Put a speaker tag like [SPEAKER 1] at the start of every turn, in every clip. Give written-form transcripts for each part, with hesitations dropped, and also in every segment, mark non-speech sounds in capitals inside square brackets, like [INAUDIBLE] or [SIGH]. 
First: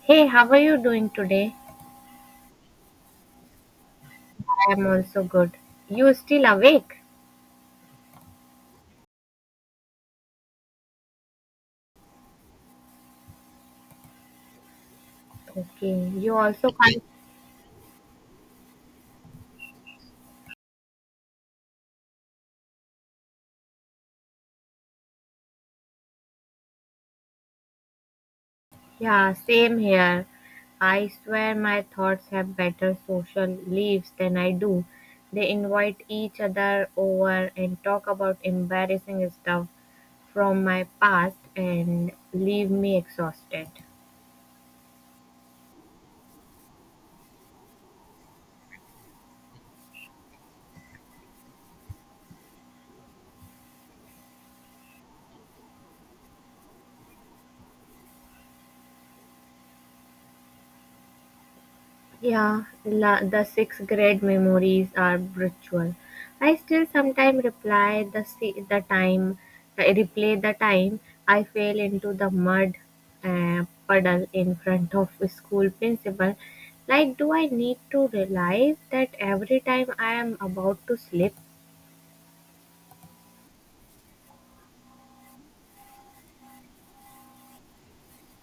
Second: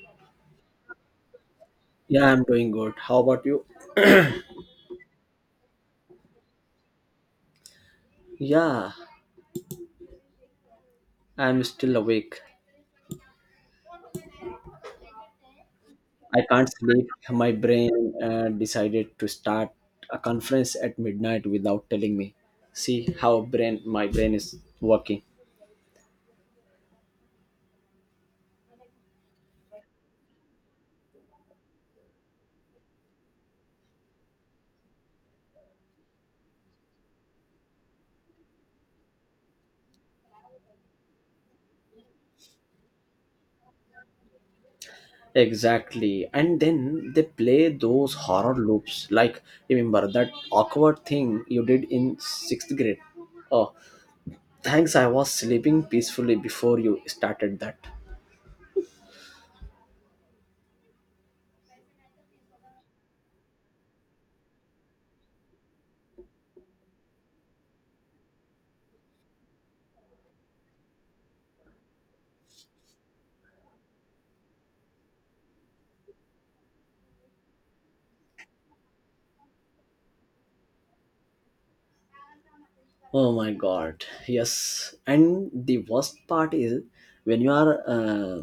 [SPEAKER 1] Hey, how are you doing today?
[SPEAKER 2] Yeah, I'm doing good. How about you?
[SPEAKER 1] I am also good. You still awake?
[SPEAKER 2] Yeah, I'm still awake.
[SPEAKER 1] Okay, you
[SPEAKER 2] I
[SPEAKER 1] also
[SPEAKER 2] can't
[SPEAKER 1] can't.
[SPEAKER 2] sleep. My brain decided to start a conference at midnight without telling me. See how brain my brain is working.
[SPEAKER 1] Yeah, same here. I swear my thoughts have better social leaves than I do. They invite each other over and talk about embarrassing stuff from my past and leave me exhausted.
[SPEAKER 2] Exactly. And then they play those horror loops. Like, remember that awkward thing you did in 6th grade. Oh, thanks, I was sleeping peacefully before you started that.
[SPEAKER 1] Yeah, the sixth grade memories are brutal. I still sometimes reply the time, I replay the time I fell into the mud puddle in front of the school principal. Like, do I need to realize that every time I am about to slip?
[SPEAKER 2] Oh my god, yes. And the worst part is, when you are uh,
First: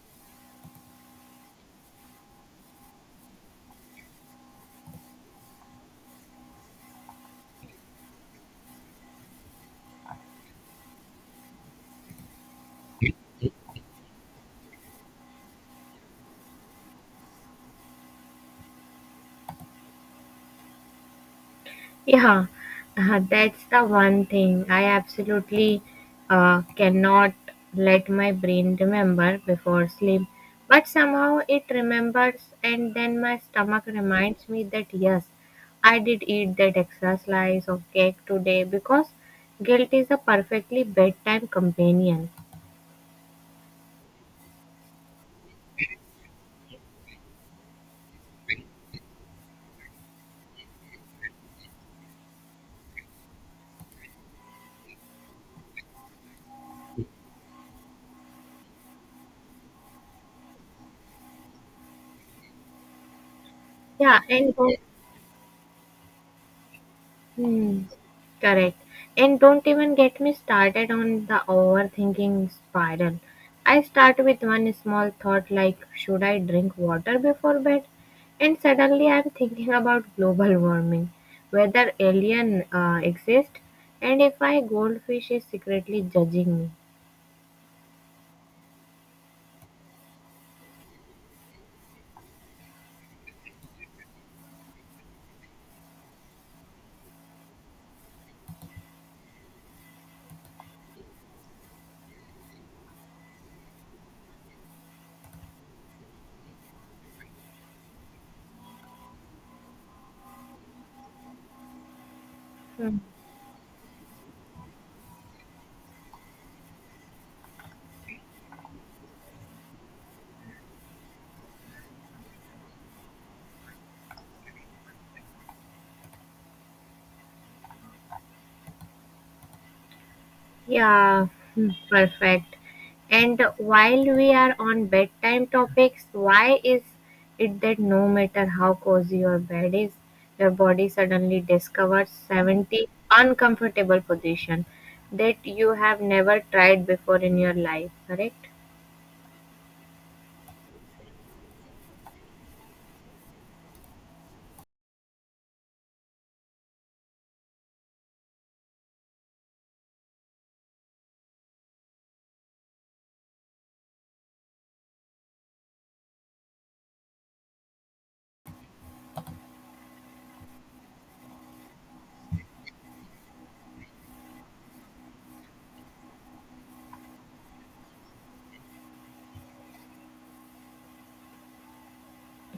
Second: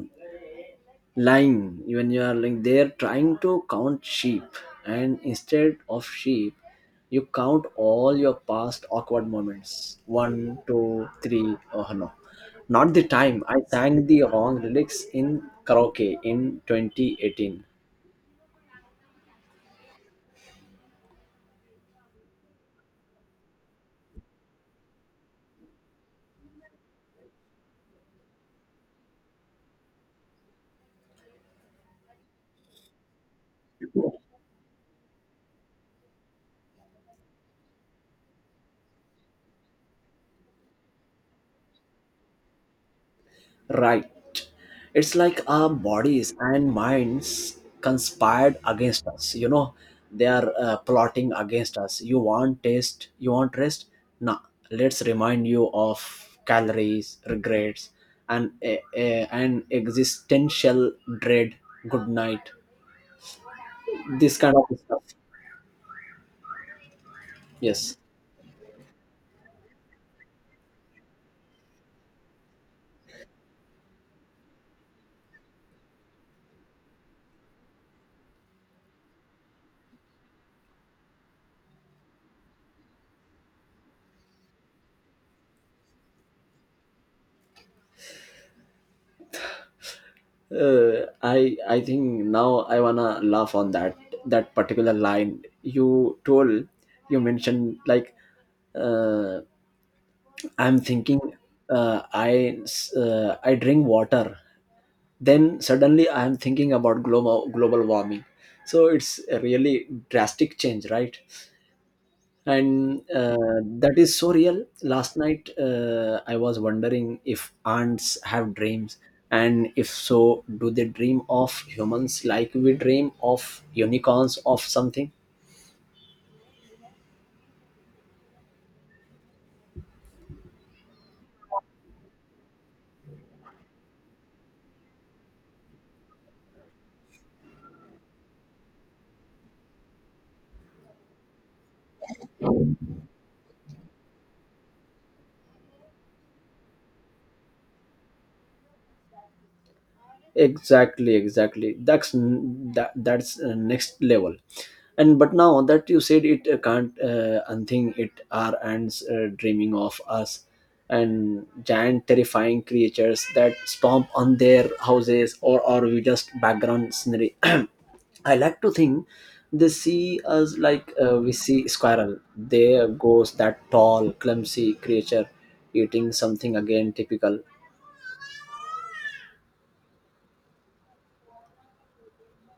[SPEAKER 2] lying, when you are like they're trying to count sheep, and instead of sheep, you count all your past awkward moments one, two, three. Oh no, not the time I sang the wrong lyrics in karaoke in 2018.
[SPEAKER 1] Yeah, that's the one thing I absolutely cannot let my brain remember before sleep. But somehow it remembers, and then my stomach reminds me that yes, I did eat that extra slice of cake today because guilt is a perfectly bedtime companion.
[SPEAKER 2] Right. It's like our bodies and minds conspired against us. They are plotting against us. You want taste, you want rest? Nah, let's remind you of calories, regrets, and an existential dread. Good night.
[SPEAKER 1] Yeah,
[SPEAKER 2] This
[SPEAKER 1] and
[SPEAKER 2] kind of
[SPEAKER 1] then
[SPEAKER 2] stuff.
[SPEAKER 1] hmm,
[SPEAKER 2] Yes.
[SPEAKER 1] correct. And don't even get me started on the overthinking spiral. I start with one small thought like, should I drink water before bed? And suddenly I'm thinking about global warming, whether alien exist, and if my goldfish is secretly judging me.
[SPEAKER 2] uh, I think now I wanna laugh on that particular line you told you mentioned like, uh, I'm thinking, uh, i I drink water, then suddenly I'm thinking about global warming. So it's a really drastic change, right? And that is so real. Last night, I was wondering if ants have dreams, and if so, do they dream of humans like we dream of unicorns of something.
[SPEAKER 1] Yeah, hmm, perfect. And while we are on bedtime topics, why is it that no matter how cozy your bed is, your body suddenly discovers 70 uncomfortable position that you have never tried before in your life, correct?
[SPEAKER 2] Exactly, exactly. That's n- that that's next level. And but now that you said it, can't unthink it. Are ants dreaming of us and giant terrifying creatures that stomp on their houses? Or we just background scenery? [CLEARS THROAT] I like to think they see us like, we see squirrel. There goes that tall, clumsy creature eating something again, typical.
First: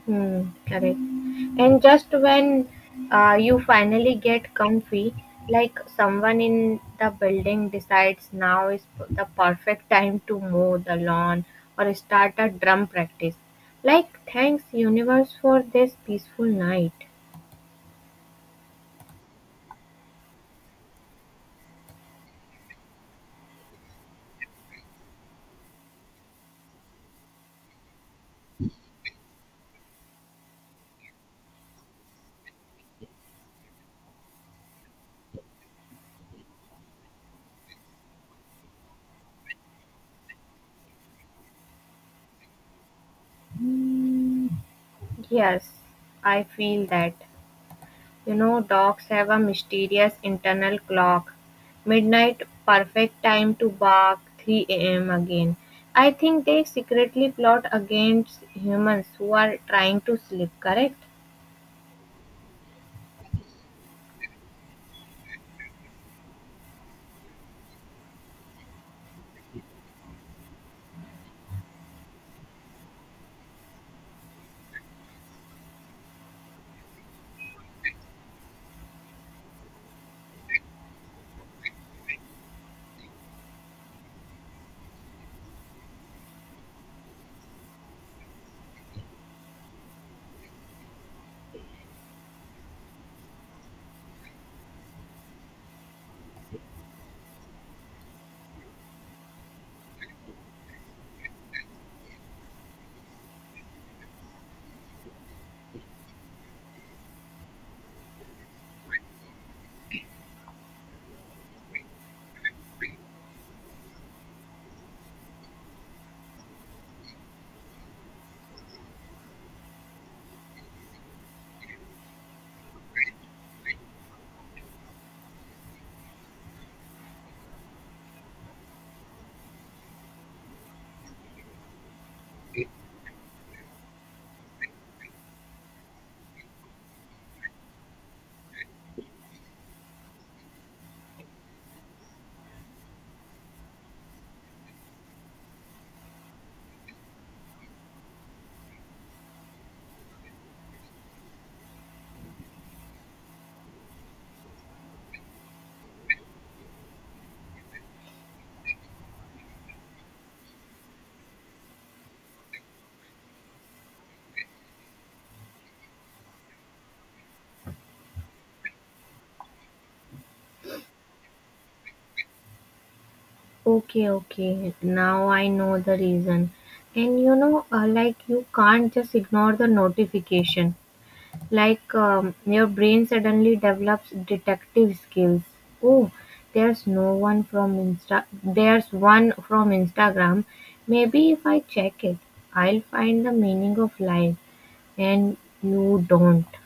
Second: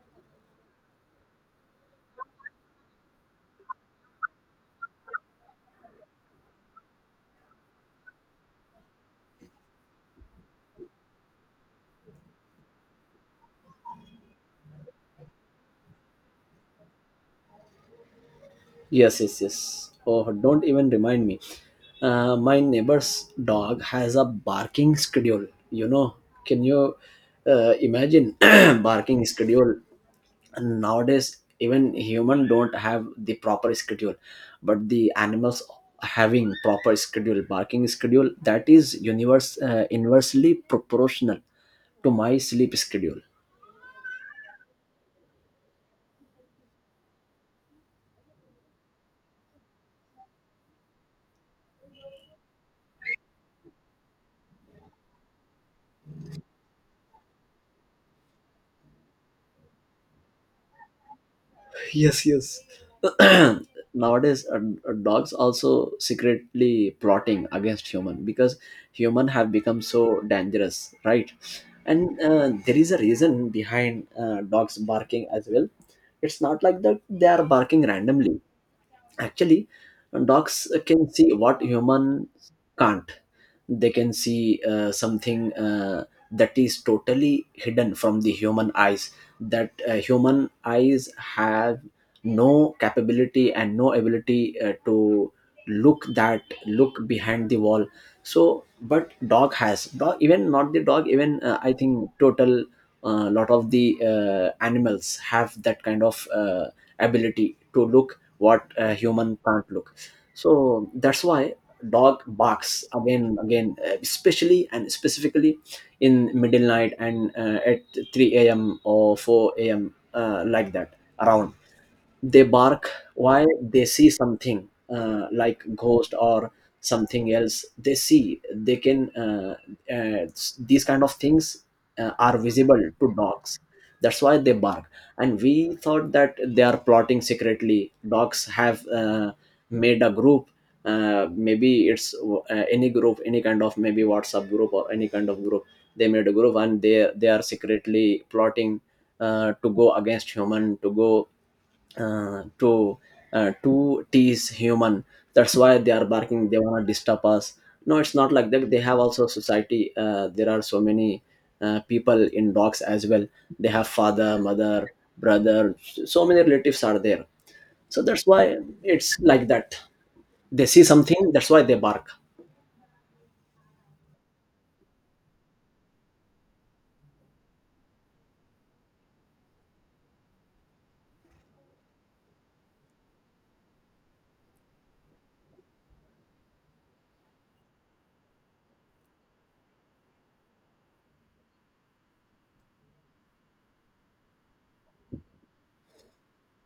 [SPEAKER 1] Hmm, correct. And just when you finally get comfy, like someone in the building decides now is the perfect time to mow the lawn or start a drum practice. Like, thanks, universe, for this peaceful night.
[SPEAKER 2] Yes, yes, yes. Oh, don't even remind me. My neighbor's dog has a barking schedule. Can you imagine [CLEARS THROAT] barking schedule? And nowadays, even human don't have the proper schedule, but the animals having proper schedule, barking schedule, that is universe inversely proportional to my sleep schedule.
[SPEAKER 1] Yes, I feel that. You know, dogs have a mysterious internal clock. Midnight, perfect time to bark, 3 a.m. again. I think they secretly plot against humans who are trying to sleep, correct?
[SPEAKER 2] [LAUGHS] Yes, yes. [CLEARS THROAT] Nowadays, dogs also secretly plotting against human, because human have become so dangerous, right? And there is a reason behind dogs barking as well. It's not like that they are barking randomly. Actually, dogs can see what humans can't. They can see something, that is totally hidden from the human eyes. That human eyes have no capability and no ability to look behind the wall. So but dog has, dog even, not the dog even, I think total, lot of the animals have that kind of ability to look what a human can't look. So that's why dog barks again, again, especially and specifically in middle night, and at 3 a.m or 4 a.m, like that around, they bark. Why? They see something, like ghost or something else they see. They can uh, these kind of things are visible to dogs. That's why they bark. And we thought that they are plotting secretly, dogs have made a group. Maybe it's any group, any kind of, maybe WhatsApp group or any kind of group. They made a group, and they are secretly plotting to go against human, to go uh, to to tease human. That's why they are barking, they want to disturb us. No, it's not like that. They have also society, there are so many people in dogs as well. They have father, mother, brother, so many relatives are there. So that's why, it's like that, they see something, that's why they bark.
[SPEAKER 1] Okay, okay. Now I know the reason. And you know, like you can't just ignore the notification. Like, your brain suddenly develops detective skills. Oh, there's no one from insta there's one from Instagram. Maybe if I check it, I'll find the meaning of life. And you don't.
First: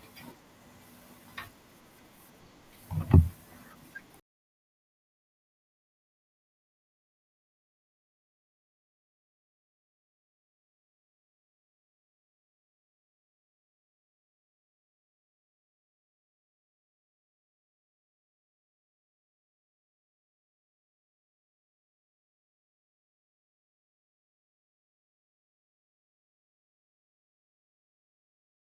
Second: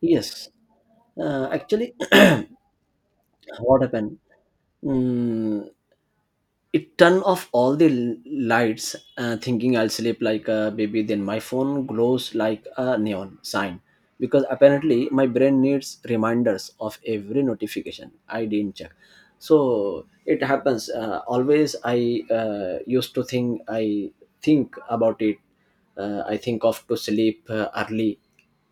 [SPEAKER 2] Yes, actually, [CLEARS THROAT] what happened? Mm, it turned off all the lights, thinking I'll sleep like a baby. Then my phone glows like a neon sign, because apparently my brain needs reminders of every notification I didn't check. So it happens, always I, used to think, I think about it, I think of to sleep, early,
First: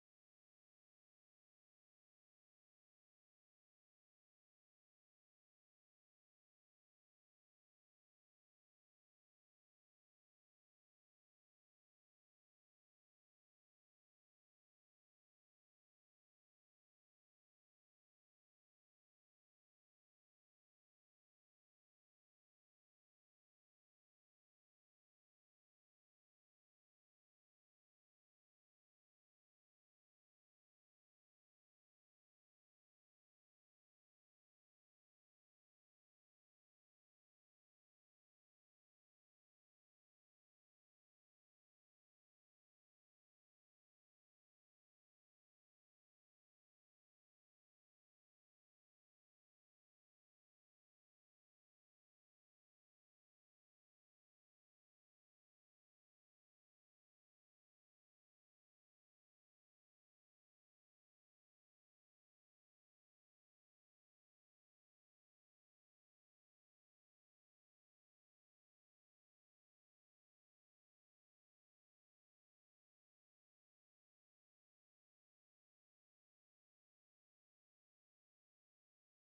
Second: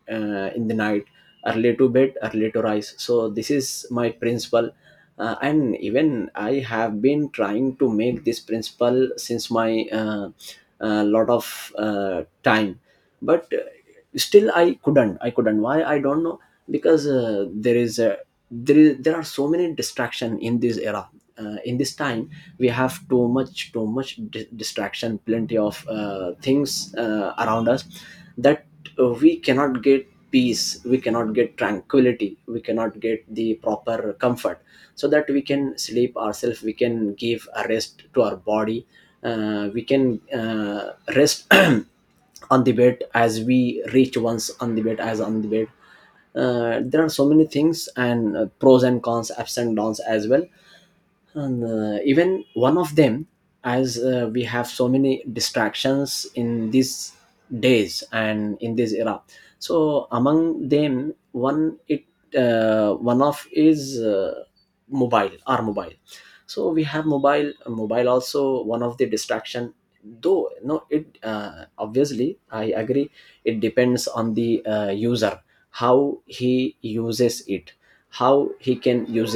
[SPEAKER 2] in the night. Early to bed, early to rise, so this is my principle. And even I have been trying to make this principle since my, lot of time. But still, I couldn't, why, I don't know. Because there is a there, there are so many distraction in this era, in this time. We have distraction, plenty of things around us. That we cannot get peace, we cannot get tranquility, we cannot get the proper comfort, so that we can sleep ourselves, we can give a rest to our body. We can rest [CLEARS THROAT] on the bed. As we reach once on the bed, as on the bed, there are so many things, and pros and cons, ups and downs as well. Even one of them, as we have so many distractions in these days and in this era. So among them, one of is, mobile, our mobile. So we have mobile, mobile also one of the distraction. Though no, it obviously, I agree, it depends on the user, how he uses it, how he can use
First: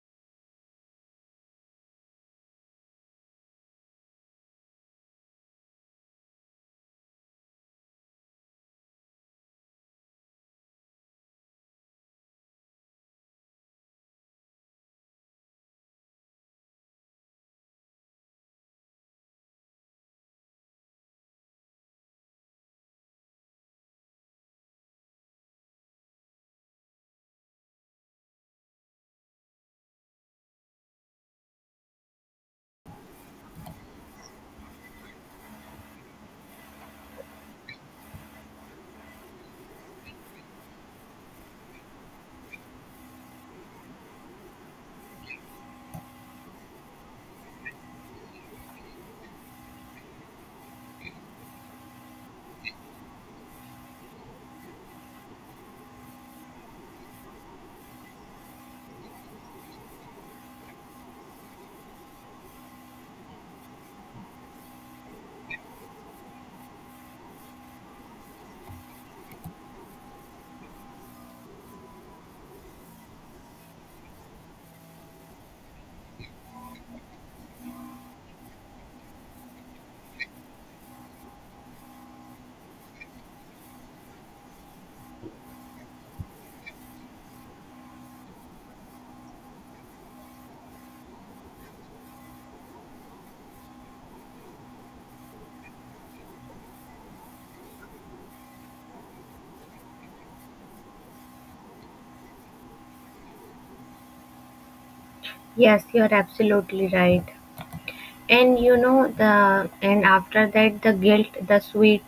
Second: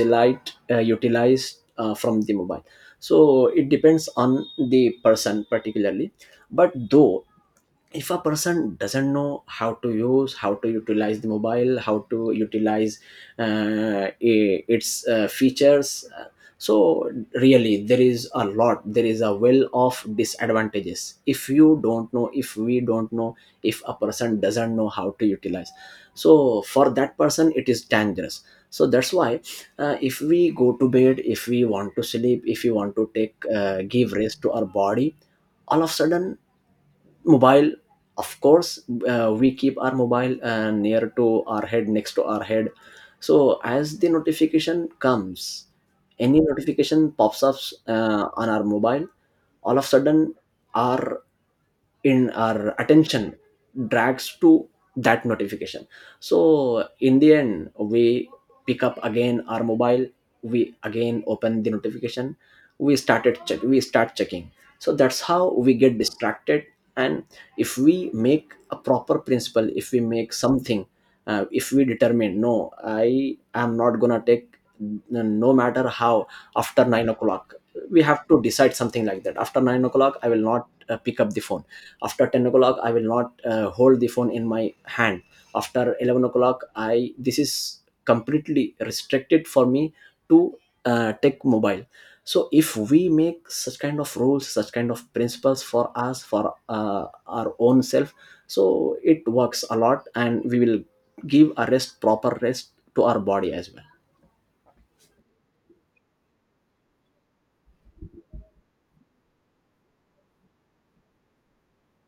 [SPEAKER 2] utilize from the mobile. So it depends on the person particularly. But though, if a person doesn't know how to use, how to utilize the mobile, how to utilize, its features, so really, there is a lot, there is a well of disadvantages, if you don't know, if we don't know, if a person doesn't know how to utilize, so for that person it is dangerous. So that's why, if we go to bed, if we want to sleep, if we want to take, give rest to our body, all of a sudden mobile, of course, we keep our mobile near to our head, next to our head. So as the notification comes, any notification pops up on our mobile, all of a sudden, our, in our attention drags to that notification. So in the end, we pick up again our mobile, we again open the notification, we started check we start checking. So that's how we get distracted. And if we make a proper principle, if we make something, if we determine, no, I am not gonna take, no matter how, after 9 o'clock. We have to decide something like that, after 9 o'clock I will not pick up the phone. After 10 o'clock I will not hold the phone in my hand. After 11 o'clock, I this is completely restricted for me to take mobile. So if we make such kind of rules, such kind of principles for us, for our own self, so it works a lot, and we will give a rest, proper rest to our body as well.
[SPEAKER 1] Yes, you're absolutely right. And you know, the and after that, the guilt, the sweet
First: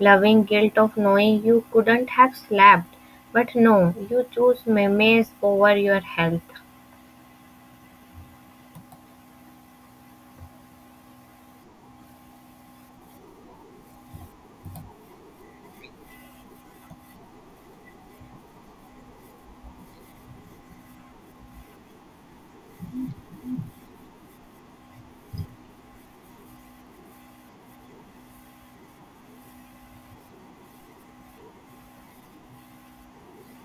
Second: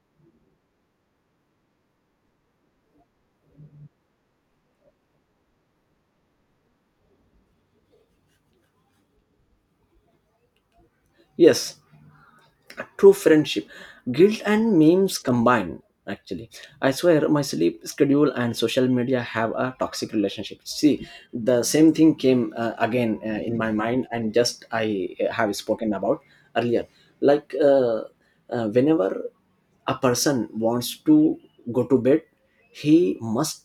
[SPEAKER 1] loving guilt of knowing you couldn't have slept, but no, you choose memes over your health.
[SPEAKER 2] Yes, true friendship, guilt and memes combined. Actually, I swear my sleep schedule and social media have a toxic relationship, see. The same thing came again in my mind, and just I have spoken about earlier. Like, whenever a person wants to go to bed, he must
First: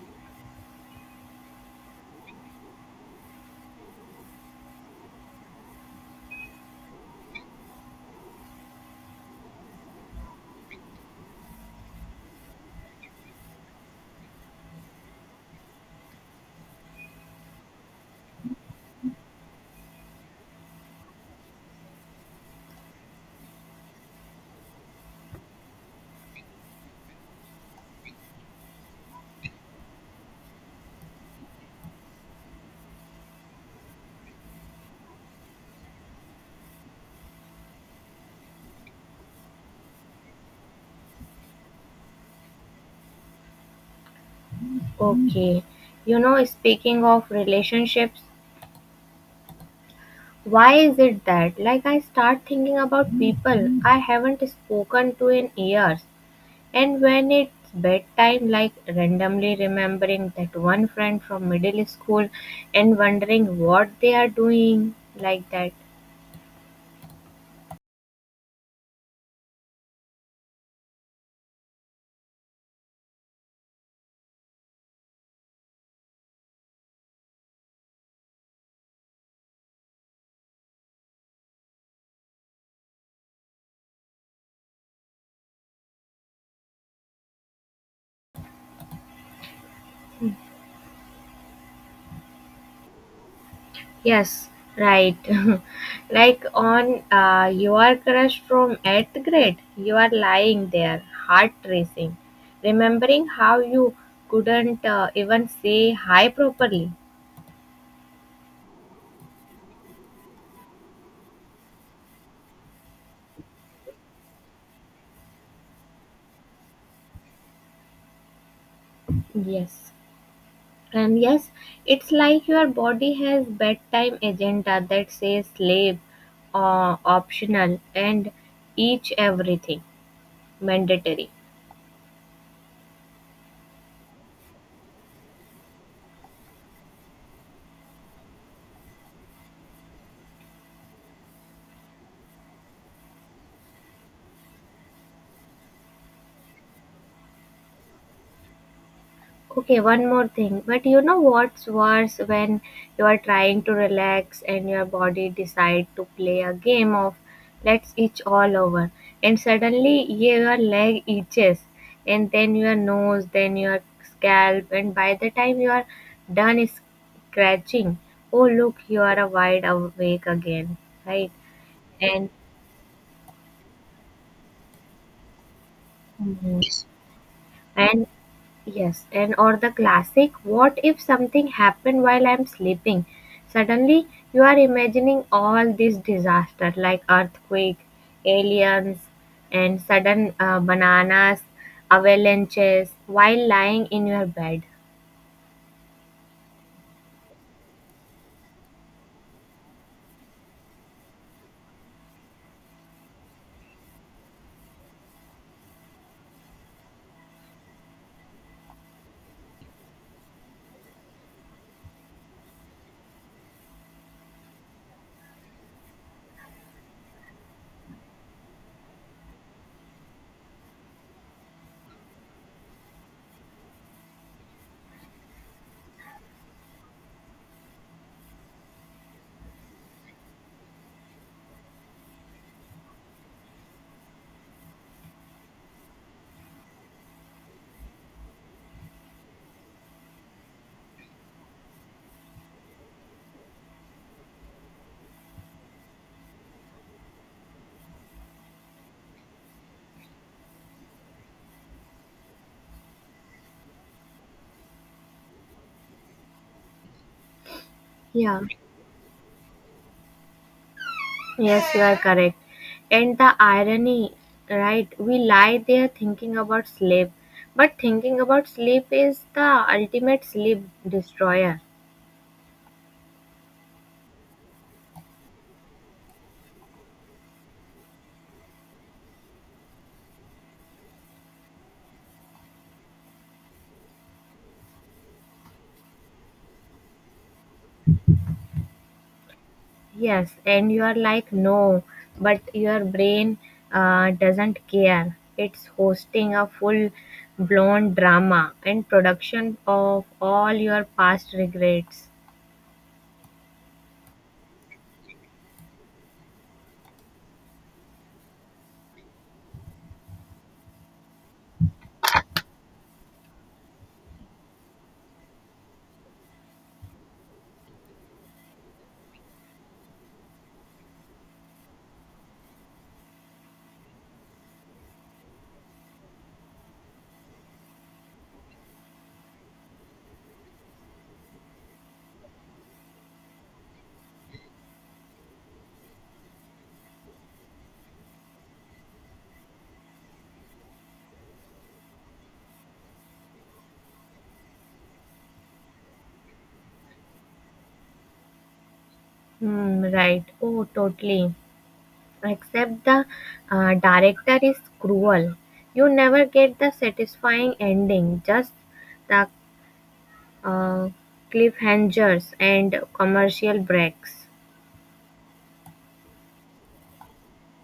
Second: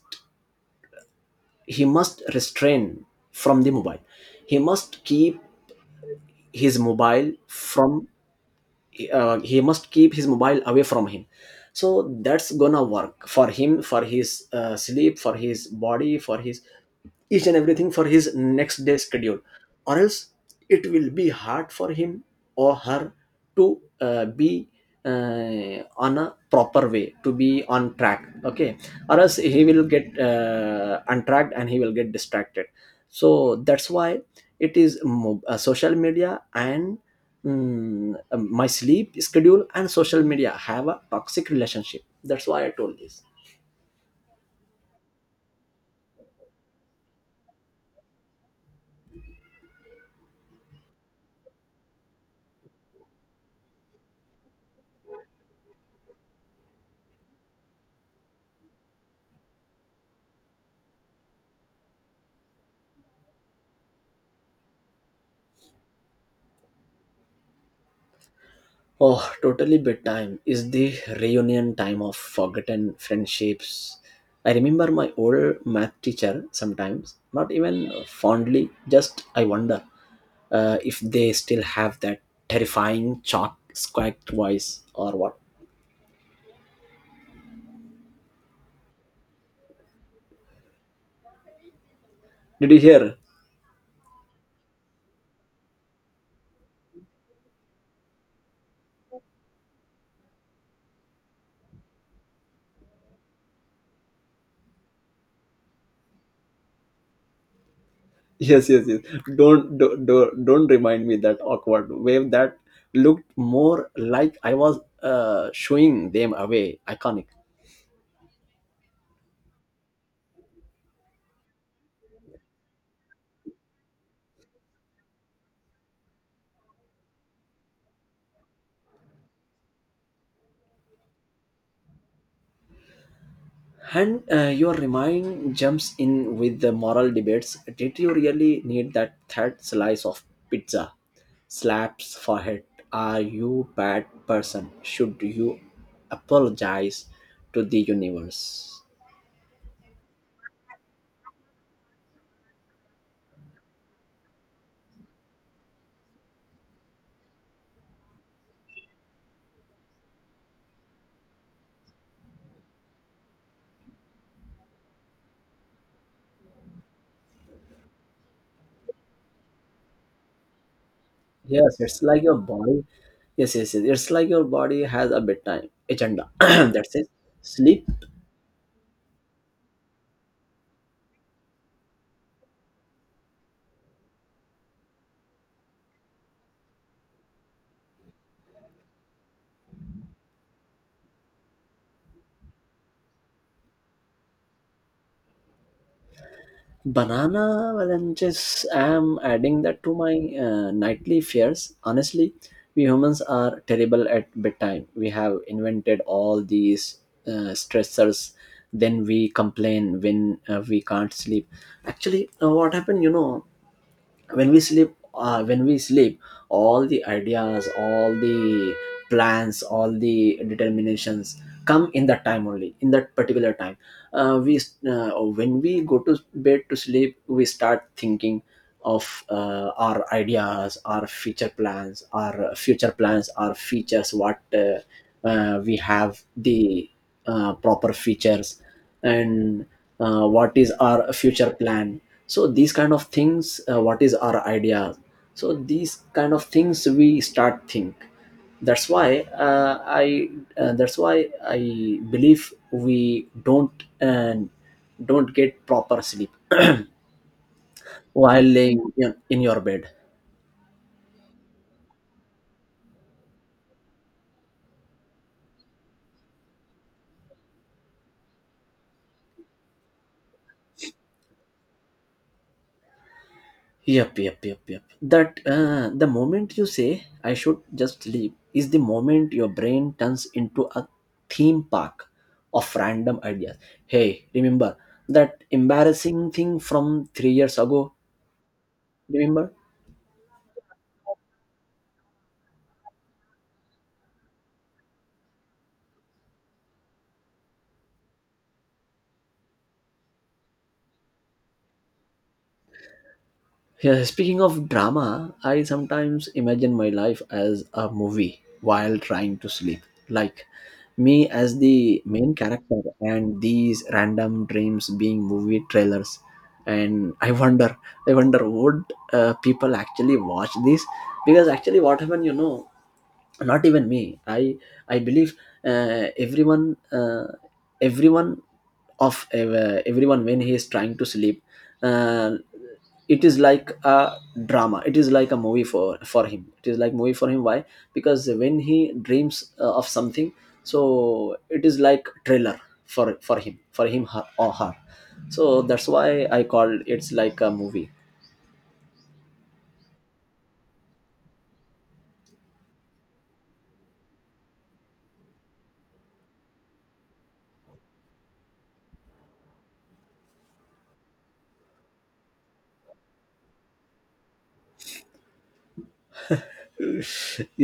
[SPEAKER 2] he must restrain from the mobile. He must keep his mobile from, he must keep his mobile away from him. So that's gonna work for him, for his sleep, for his body, for his each and everything, for his next day schedule. Or else it will be hard for him or her to be on a proper way, to be on track, okay. Or else he will get untracked, and he will get distracted. So that's why, it is social media, and my sleep schedule and social media have a toxic relationship. That's why I told this.
[SPEAKER 1] Okay. You know, speaking of relationships, why is it that, like, I start thinking about people I haven't spoken to in years, and when it's bedtime, like, randomly remembering that one friend from middle school and wondering what they are doing, like that.
[SPEAKER 2] Oh, totally. Bedtime is the reunion time of forgotten friendships. I remember my old math teacher sometimes, not even fondly, just I wonder if they still have that terrifying chalk squawk voice or what. Did you hear?
[SPEAKER 1] Yes, right. [LAUGHS] Like, on you are crushed from 8th grade, you are lying there, heart racing, remembering how you couldn't even say hi properly.
[SPEAKER 2] Yes, yes, yes. Don't remind me that awkward wave that looked more like I was shooing them away. Iconic.
[SPEAKER 1] Yes. And yes, it's like your body has bedtime agenda that says sleep, optional, and each everything mandatory.
[SPEAKER 2] And your remind jumps in with the moral debates. Did you really need that third slice of pizza? Slaps forehead. Are you bad person? Should you apologize to the universe?
[SPEAKER 1] Okay, one more thing. But you know what's worse? When you are trying to relax and your body decide to play a game of let's itch all over, and suddenly your leg itches and then your nose, then your scalp, and by the time you are done scratching, oh look, you are a wide awake again, right?
[SPEAKER 2] Yes, it's like
[SPEAKER 1] And
[SPEAKER 2] your body. Yes, yes, yes. It's like your body has a bedtime agenda. [CLEARS THROAT]
[SPEAKER 1] mhm.
[SPEAKER 2] That's it. Sleep.
[SPEAKER 1] And yes, and or the classic, what if something happened while I'm sleeping? Suddenly you are imagining all this disaster like earthquake, aliens, and sudden bananas, avalanches while lying in your bed.
[SPEAKER 2] Banana avalanches. I'm adding that to my nightly fears. Honestly, we humans are terrible at bedtime. We have invented all these stressors. Then we complain when we can't sleep. Actually, what happened? You know, when we sleep all the ideas, all the plans, all the determinations come in that time only, in that particular time. We uh, when we go to bed to sleep, we start thinking of our ideas, our future plans, our features. What We have the proper features, and what is our future plan. So these kind of things, what is our idea. So these kind of things we start think. That's why I that's why I believe we don't and don't get proper sleep. [CLEARS THROAT]
[SPEAKER 1] Yeah,
[SPEAKER 2] While laying in your bed.
[SPEAKER 1] yes, you are correct. And the irony, right? We lie there thinking about sleep, but thinking about sleep is the ultimate sleep destroyer.
[SPEAKER 2] Yep, yep, yep, yep. That, the moment you say I should just leave is the moment your brain turns into a theme park of random ideas. Hey, remember that embarrassing thing from 3 years ago? Remember?
[SPEAKER 1] Yes, and you are like, no, but your brain doesn't care. It's hosting a full blown drama and production of all your past regrets.
[SPEAKER 2] Yeah, speaking of drama, I sometimes imagine my life as a movie while trying to sleep. Like me as the main character and these random dreams being movie trailers. And I wonder, would people actually watch this? Because actually, what happened, you know, not even me. I i believe uh, everyone uh, everyone everyone, when he is trying to sleep, uh, it is like a drama, it is like a movie for him, it is like movie for him. Why? Because when he dreams of something, so it is like trailer for him, her, or her. So that's why I call it's like a movie.
[SPEAKER 1] Hmm, right. Oh, totally. Except the director is cruel. You never get the satisfying ending, just the uh, cliffhangers and commercial breaks.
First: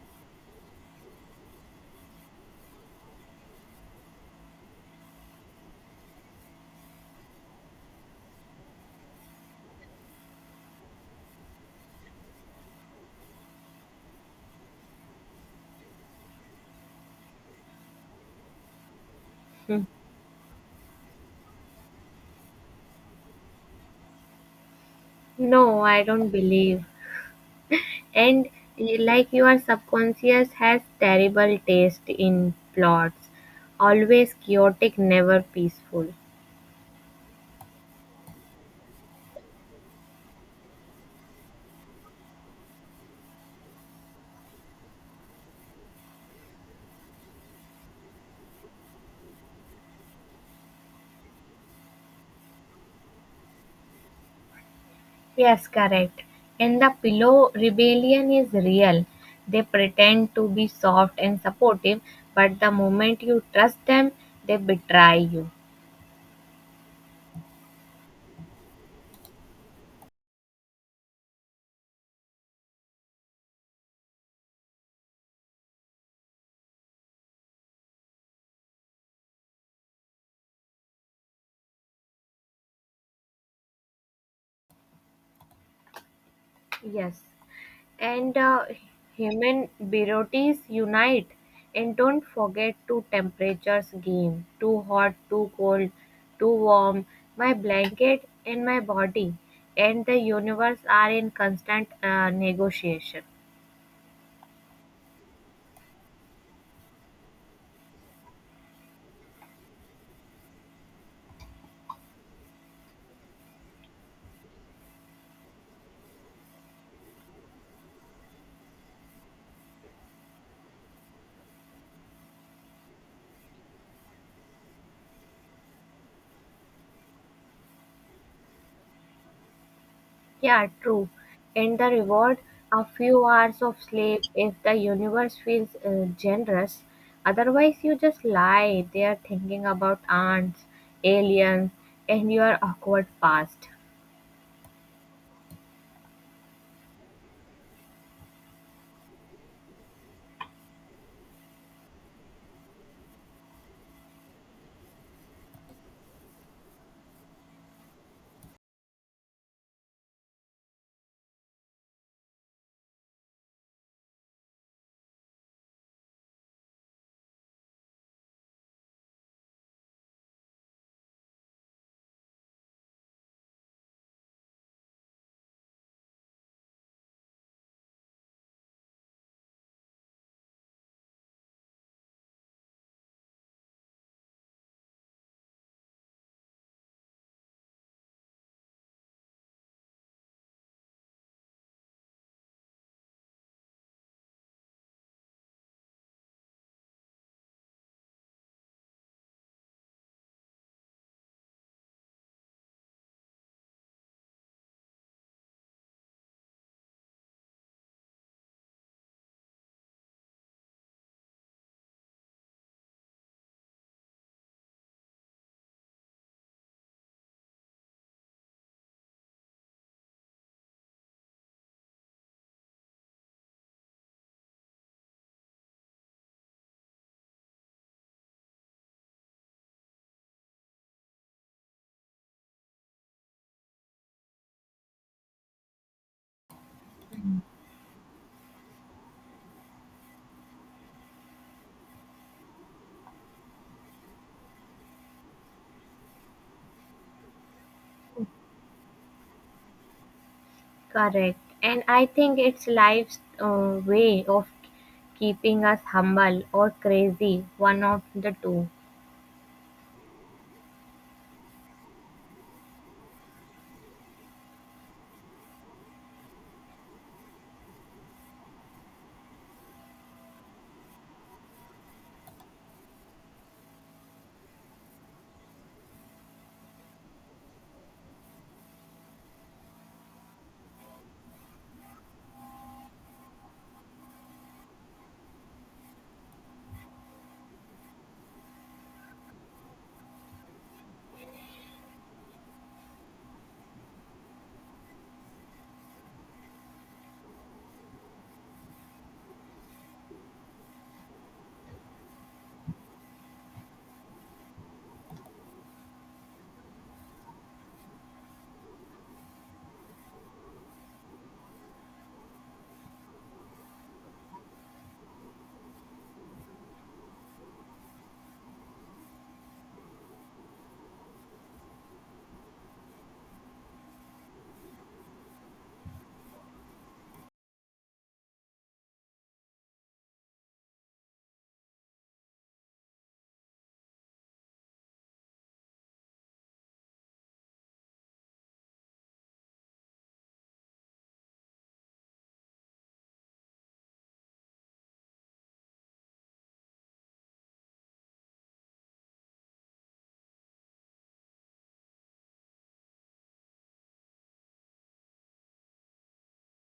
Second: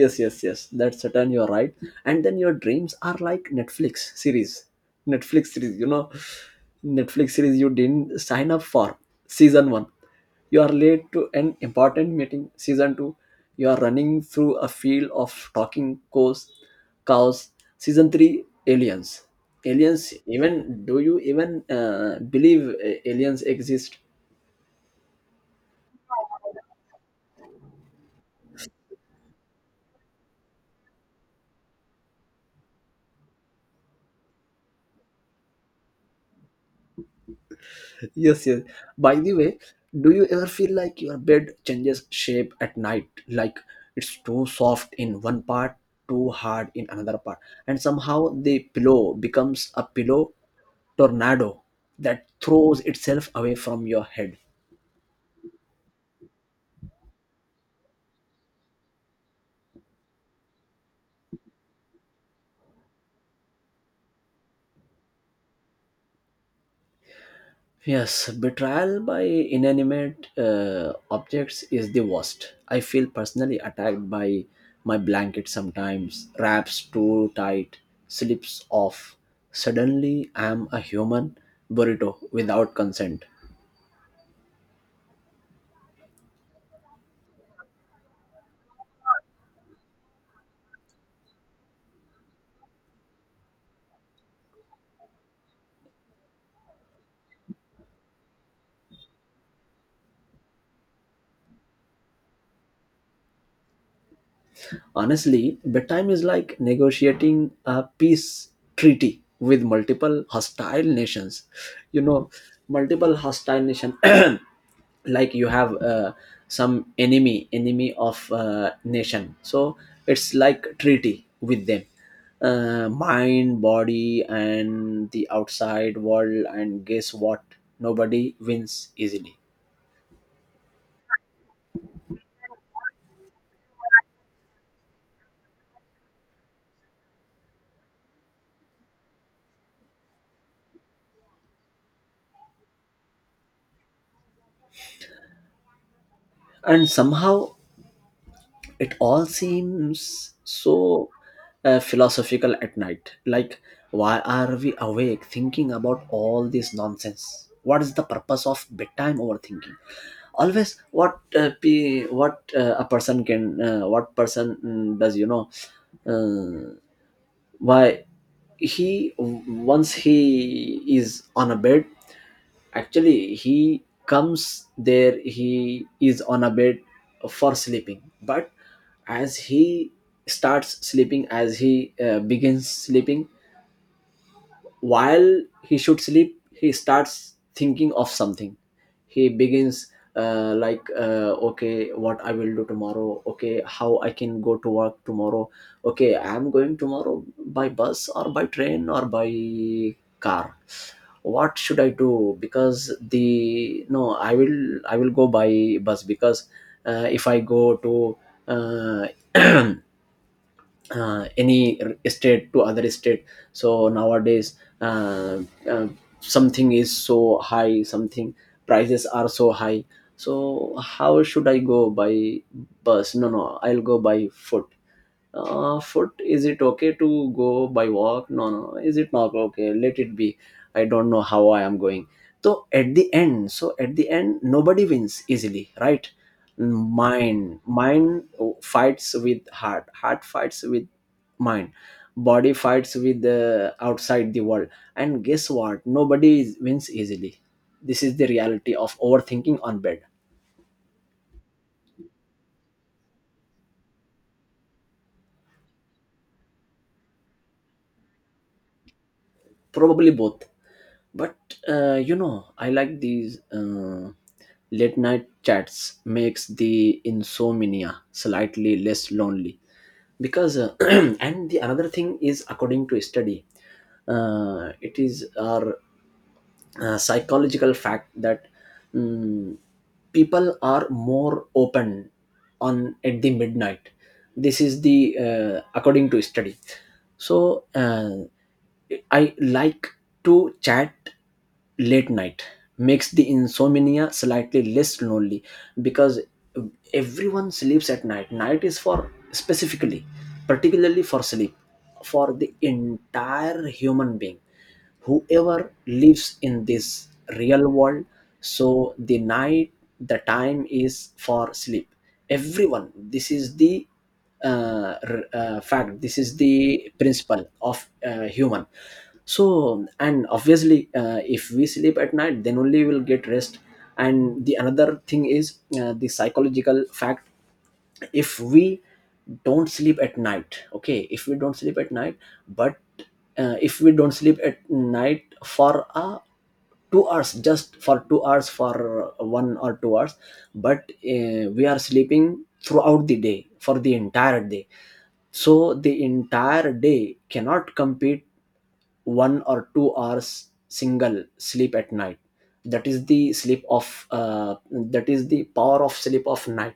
[SPEAKER 2] Yes, yes, yes, that's certain, you're right. And then your dreams are like Netflix series, you know, Netflix series you didn't sign up for. Season 1, you are late to an important meeting. Season 2, you are running through a field of talking cows, cows season 3, aliens,
[SPEAKER 1] Hmm.
[SPEAKER 2] aliens even, do you even believe aliens exist?
[SPEAKER 1] No, I don't believe. And like your subconscious has terrible taste in plots, always chaotic, never peaceful.
[SPEAKER 2] Yes, yes. By the way, do you ever feel like your bed changes shape at night? Like it's too soft in one part, too hard in another part, and somehow the pillow becomes a pillow tornado that throws itself away from your head.
[SPEAKER 1] Yes, correct. And the pillow rebellion is real. They pretend to be soft and supportive, but the moment you trust them, they betray you.
[SPEAKER 2] Yes, betrayal by inanimate objects is the worst. I feel personally attacked by my blanket sometimes, wraps too tight, slips off. Suddenly, I am a human burrito without consent.
[SPEAKER 1] Yes. And human beauties unite, and don't forget to temperatures game, too hot, too cold, too warm. My blanket and my body and the universe are in constant negotiation.
[SPEAKER 2] Honestly, bedtime is like negotiating a peace treaty with multiple hostile nations. You know, multiple hostile nation. [CLEARS THROAT] Like you have some enemy of nation, so it's like treaty with them. Mind, body and the outside world, and guess what? Nobody wins easily.
[SPEAKER 1] Yeah, true. And the reward, a few hours of sleep if the universe feels generous, otherwise you just lie there thinking about ants, aliens, and your awkward past.
[SPEAKER 2] And somehow it all seems so philosophical at night, like why are we awake thinking about all this nonsense? What is the purpose of bedtime overthinking? Always what pe- what a person can, what person does, you know? uh, why? He Once he is on a bed, actually, he comes there, he is on a bed for sleeping, but as he starts sleeping, as he begins sleeping, while he should sleep, he starts thinking of something. He begins like okay, what I will do tomorrow, okay, how I can go to work tomorrow, okay, I am going tomorrow by bus or by train or by car, what should I do? Because the no, I will, go by bus, because if I go to uh, [CLEARS THROAT] state to other state, so nowadays, uh, uh, something, prices are so high, so how should I go? By bus? No, no, I'll go by foot. Foot, is it okay to go by walk? No, no, no, is it not okay, let it be. I don't know how I am going. So at the end, nobody wins easily, right? Mind, fights with heart, heart fights with mind, body fights with the outside the world, and guess what? Wins easily. This is the reality of overthinking on bed.
[SPEAKER 1] Correct. And I think it's life's way of keeping us humble or crazy, one of the two.
[SPEAKER 2] Probably both. But you know, I like these late night chats. Makes the insomnia slightly less lonely, because [CLEARS THROAT] and the another thing is, according to a study, it is our psychological fact that, mm, people are more open on at the midnight. This is the, according to study. So I like to chat late night, makes the insomnia slightly less lonely, because everyone sleeps at night. Night is for specifically, particularly for sleep, for the entire human being, whoever lives in this real world. So the night, the time is for sleep, everyone. This is the fact, this is the principle of human. So, and obviously if we sleep at night, then only we'll get rest. And the another thing is the psychological fact. If we don't sleep at night, okay, if we don't sleep at night, but if we don't sleep at night for a 2 hours, just for 2 hours, for 1 or 2 hours, but we are sleeping throughout the day, for the entire day, so the entire day cannot compete 1 or 2 hours single sleep at night. That is the sleep of that is the power of sleep of night.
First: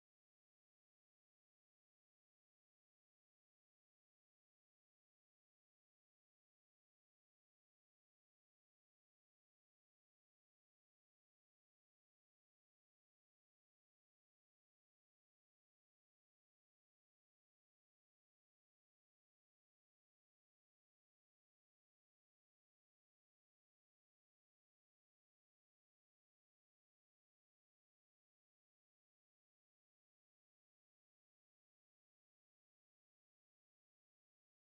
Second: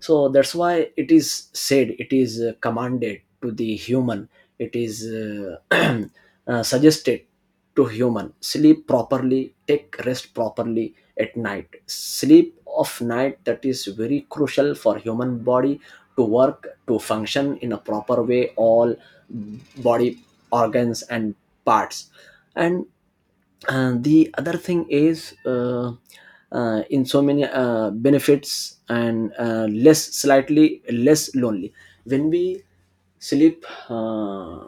[SPEAKER 2] So that's why it is said, it is commanded to the human, it is [CLEARS THROAT] suggested to human, sleep properly, take rest properly. At night, sleep of night, that is very crucial for human body to work, to function in a proper way, all body organs and parts. And the other thing is in so many benefits and less slightly less lonely. When we sleep,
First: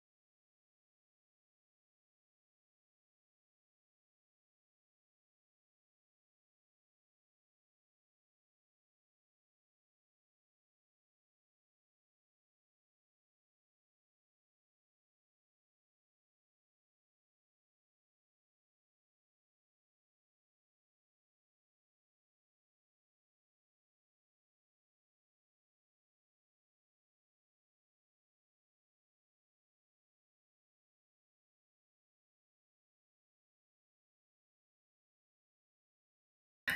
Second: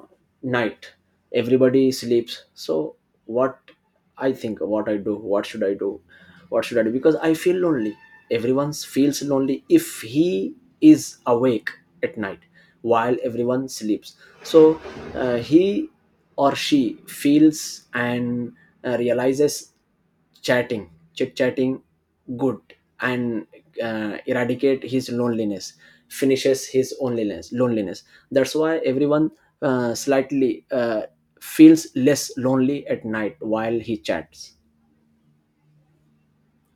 [SPEAKER 2] night, everybody sleeps, so what? I think, what I do, what should I do, Because I feel lonely. Everyone feels lonely if he is awake at night while everyone sleeps. So he or she feels and realizes chatting, chit chatting, good, and eradicate his loneliness, finishes his loneliness. That's why everyone slightly feels less lonely at night while he chats.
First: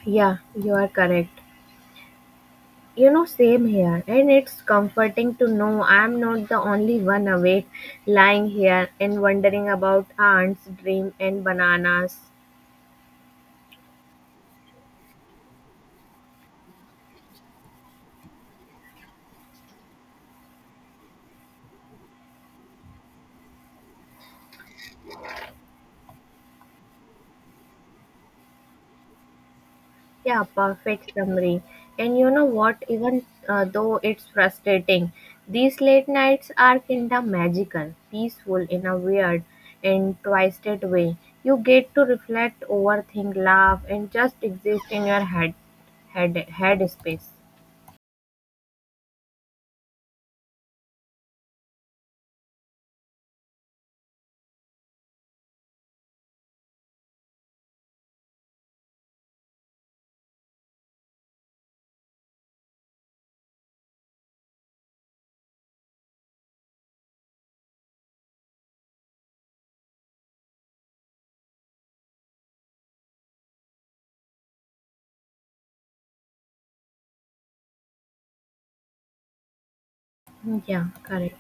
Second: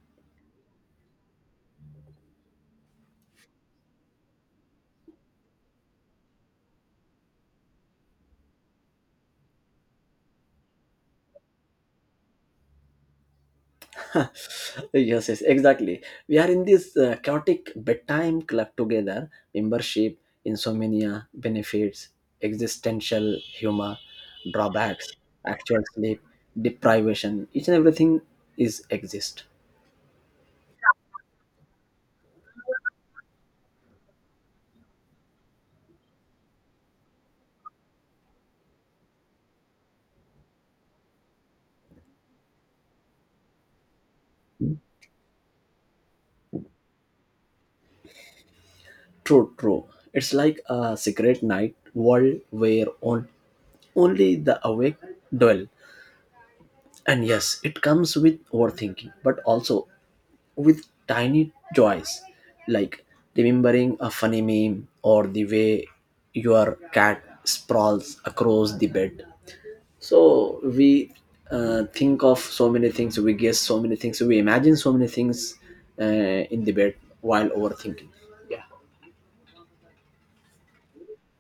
[SPEAKER 1] Yeah, you are correct. You know, same here. And it's comforting to know I'm not the only one awake lying here and wondering about ants, dream, and bananas.
[SPEAKER 2] [LAUGHS] Yes, yes, exactly. We are in this chaotic bedtime club together. Membership, insomnia, benefits, existential humor, drawbacks, actual sleep, deprivation. Each and everything is exist.
[SPEAKER 1] Yeah, perfect summary. And you know what? Even though it's frustrating, these late nights are kinda magical, peaceful in a weird and twisted way. You get to reflect, overthink, laugh, and just exist in your head space.
[SPEAKER 2] True, true. It's like a secret night world where only the awake dwell. And yes, it comes with overthinking, but also with tiny joys, like remembering a funny meme or the way your cat sprawls across the bed. So we think of so many things, we guess so many things, we imagine so many things uh, in the bed while overthinking.
[SPEAKER 1] Yeah, correct.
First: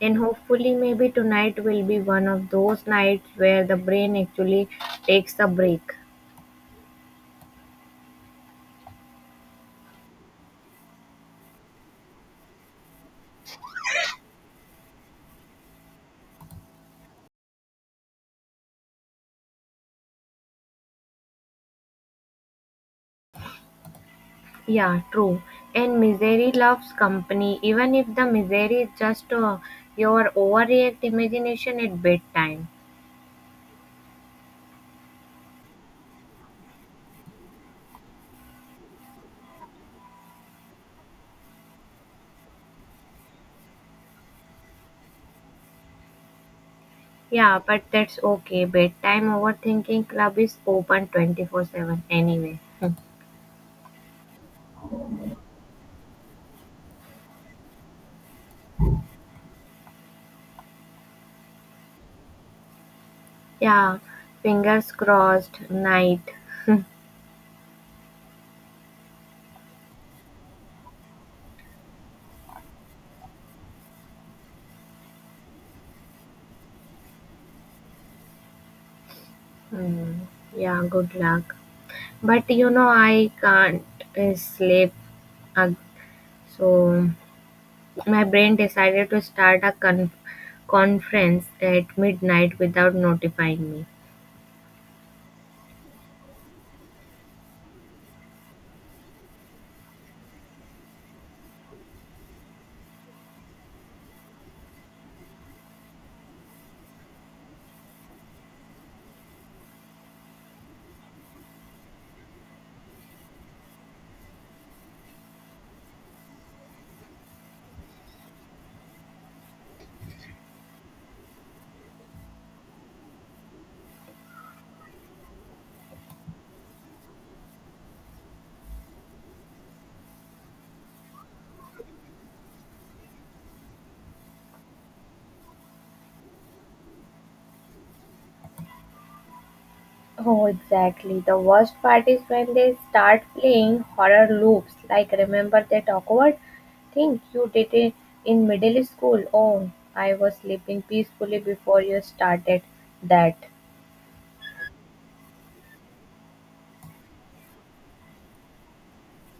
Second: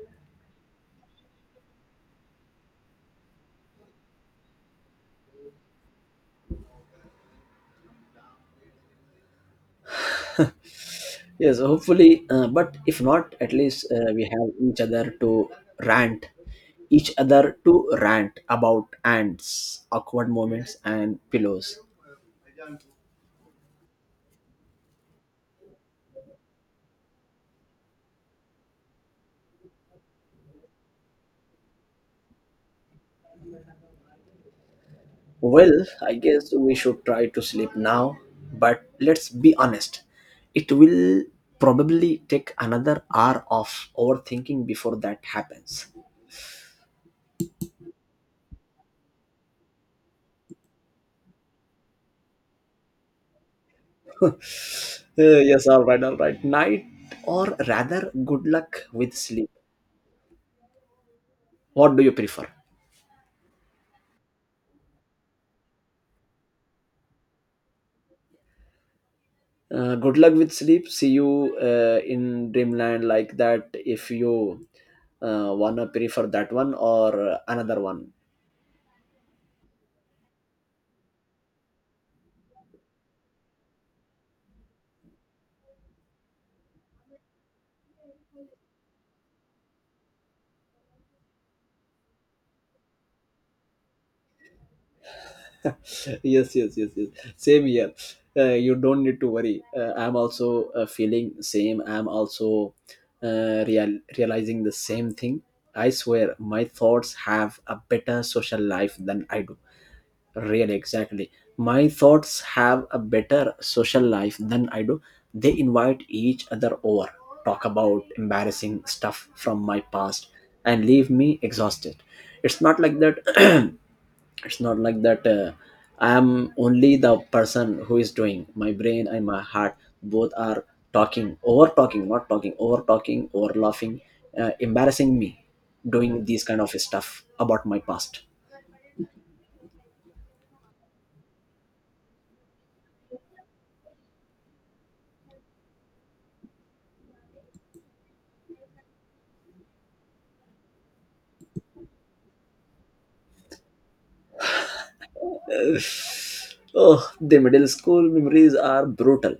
[SPEAKER 1] And hopefully, maybe tonight will be one of those nights where the brain actually takes a break.
[SPEAKER 2] Yes, hopefully, but if not, at least we have each other to rant, about ants, awkward moments and pillows.
[SPEAKER 1] Yeah, true. And misery loves company, even if the misery is just your overreact imagination at bedtime.
[SPEAKER 2] Well, I guess we should try to sleep now, but let's be honest. It will probably take another hour of overthinking before that happens.
[SPEAKER 1] Yeah, but that's okay. Bedtime overthinking club is open 24/7 anyway. [LAUGHS]
[SPEAKER 2] [LAUGHS] Yes, all right, all right. Night, or rather, good luck with sleep. What do you prefer?
[SPEAKER 1] Yeah, fingers crossed, night.
[SPEAKER 2] Good luck with sleep. See you in dreamland, like that, if you wanna prefer that one or another one.
[SPEAKER 1] Mm, yeah, good luck. But you know, I can't sleep. ag- so my brain decided to start a conference at midnight without notifying me.
[SPEAKER 2] Yes, yes, yes, yes, same here. You don't need to worry, I'm also feeling same, I'm also realizing the same thing. I swear my thoughts have a better social life than I do. Really, exactly, my thoughts have a better social life than I do. They invite each other over, talk about embarrassing stuff from my past and leave me exhausted. It's not like that, [CLEARS THROAT] it's not like that, I am only the person who is doing, my brain and my heart both are talking over talking not talking over, talking over, laughing, embarrassing me, doing these kind of stuff about my past.
[SPEAKER 1] Oh, exactly. The worst part is when they start playing horror loops, like remember that awkward thing you did it in middle school? Oh, I was sleeping peacefully before you started that.
[SPEAKER 2] Oh, the middle school memories are brutal.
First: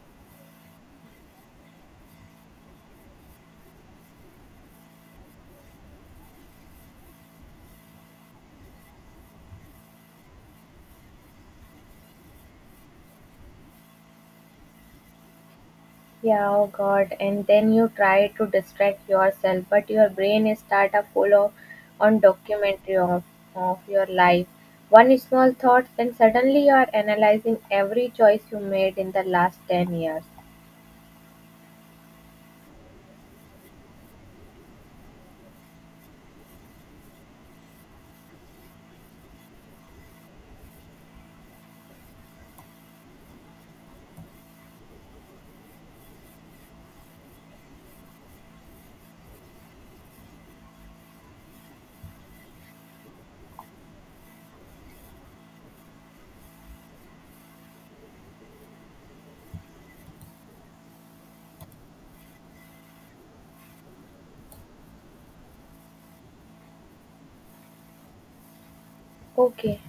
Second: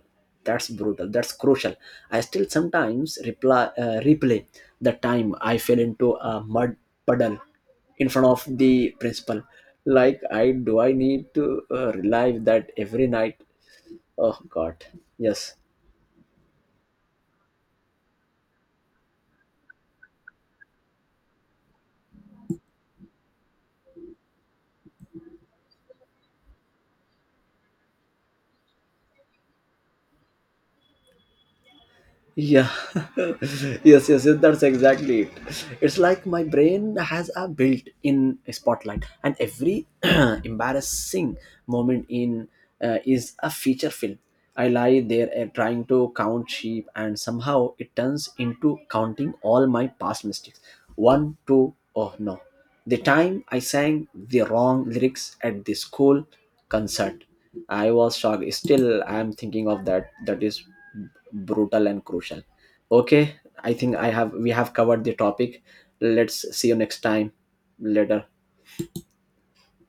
[SPEAKER 2] That's brutal. That's crucial. I still sometimes replay the time I fell into a mud puddle in front of the principal. Like, I need to relive that every night? Oh God, yes.
[SPEAKER 1] Yeah, oh God. And then you try to distract yourself, but your brain is start a full of on documentary of your life. One small thought, and suddenly you are analyzing every choice you made in the last 10 years.
[SPEAKER 2] Yeah, [LAUGHS] yes, yes, yes, that's exactly it. It's like my brain has a built in spotlight, and every [CLEARS THROAT] embarrassing moment in is a feature film. I lie there trying to count sheep, and somehow it turns into counting all my past mistakes. One, two, oh no. The time I sang the wrong lyrics at the school concert, I was shocked. Still, I'm thinking of that. That is brutal and crucial. Okay, I think I have we have covered the topic. Let's see you next time. Later.
[SPEAKER 1] Okay.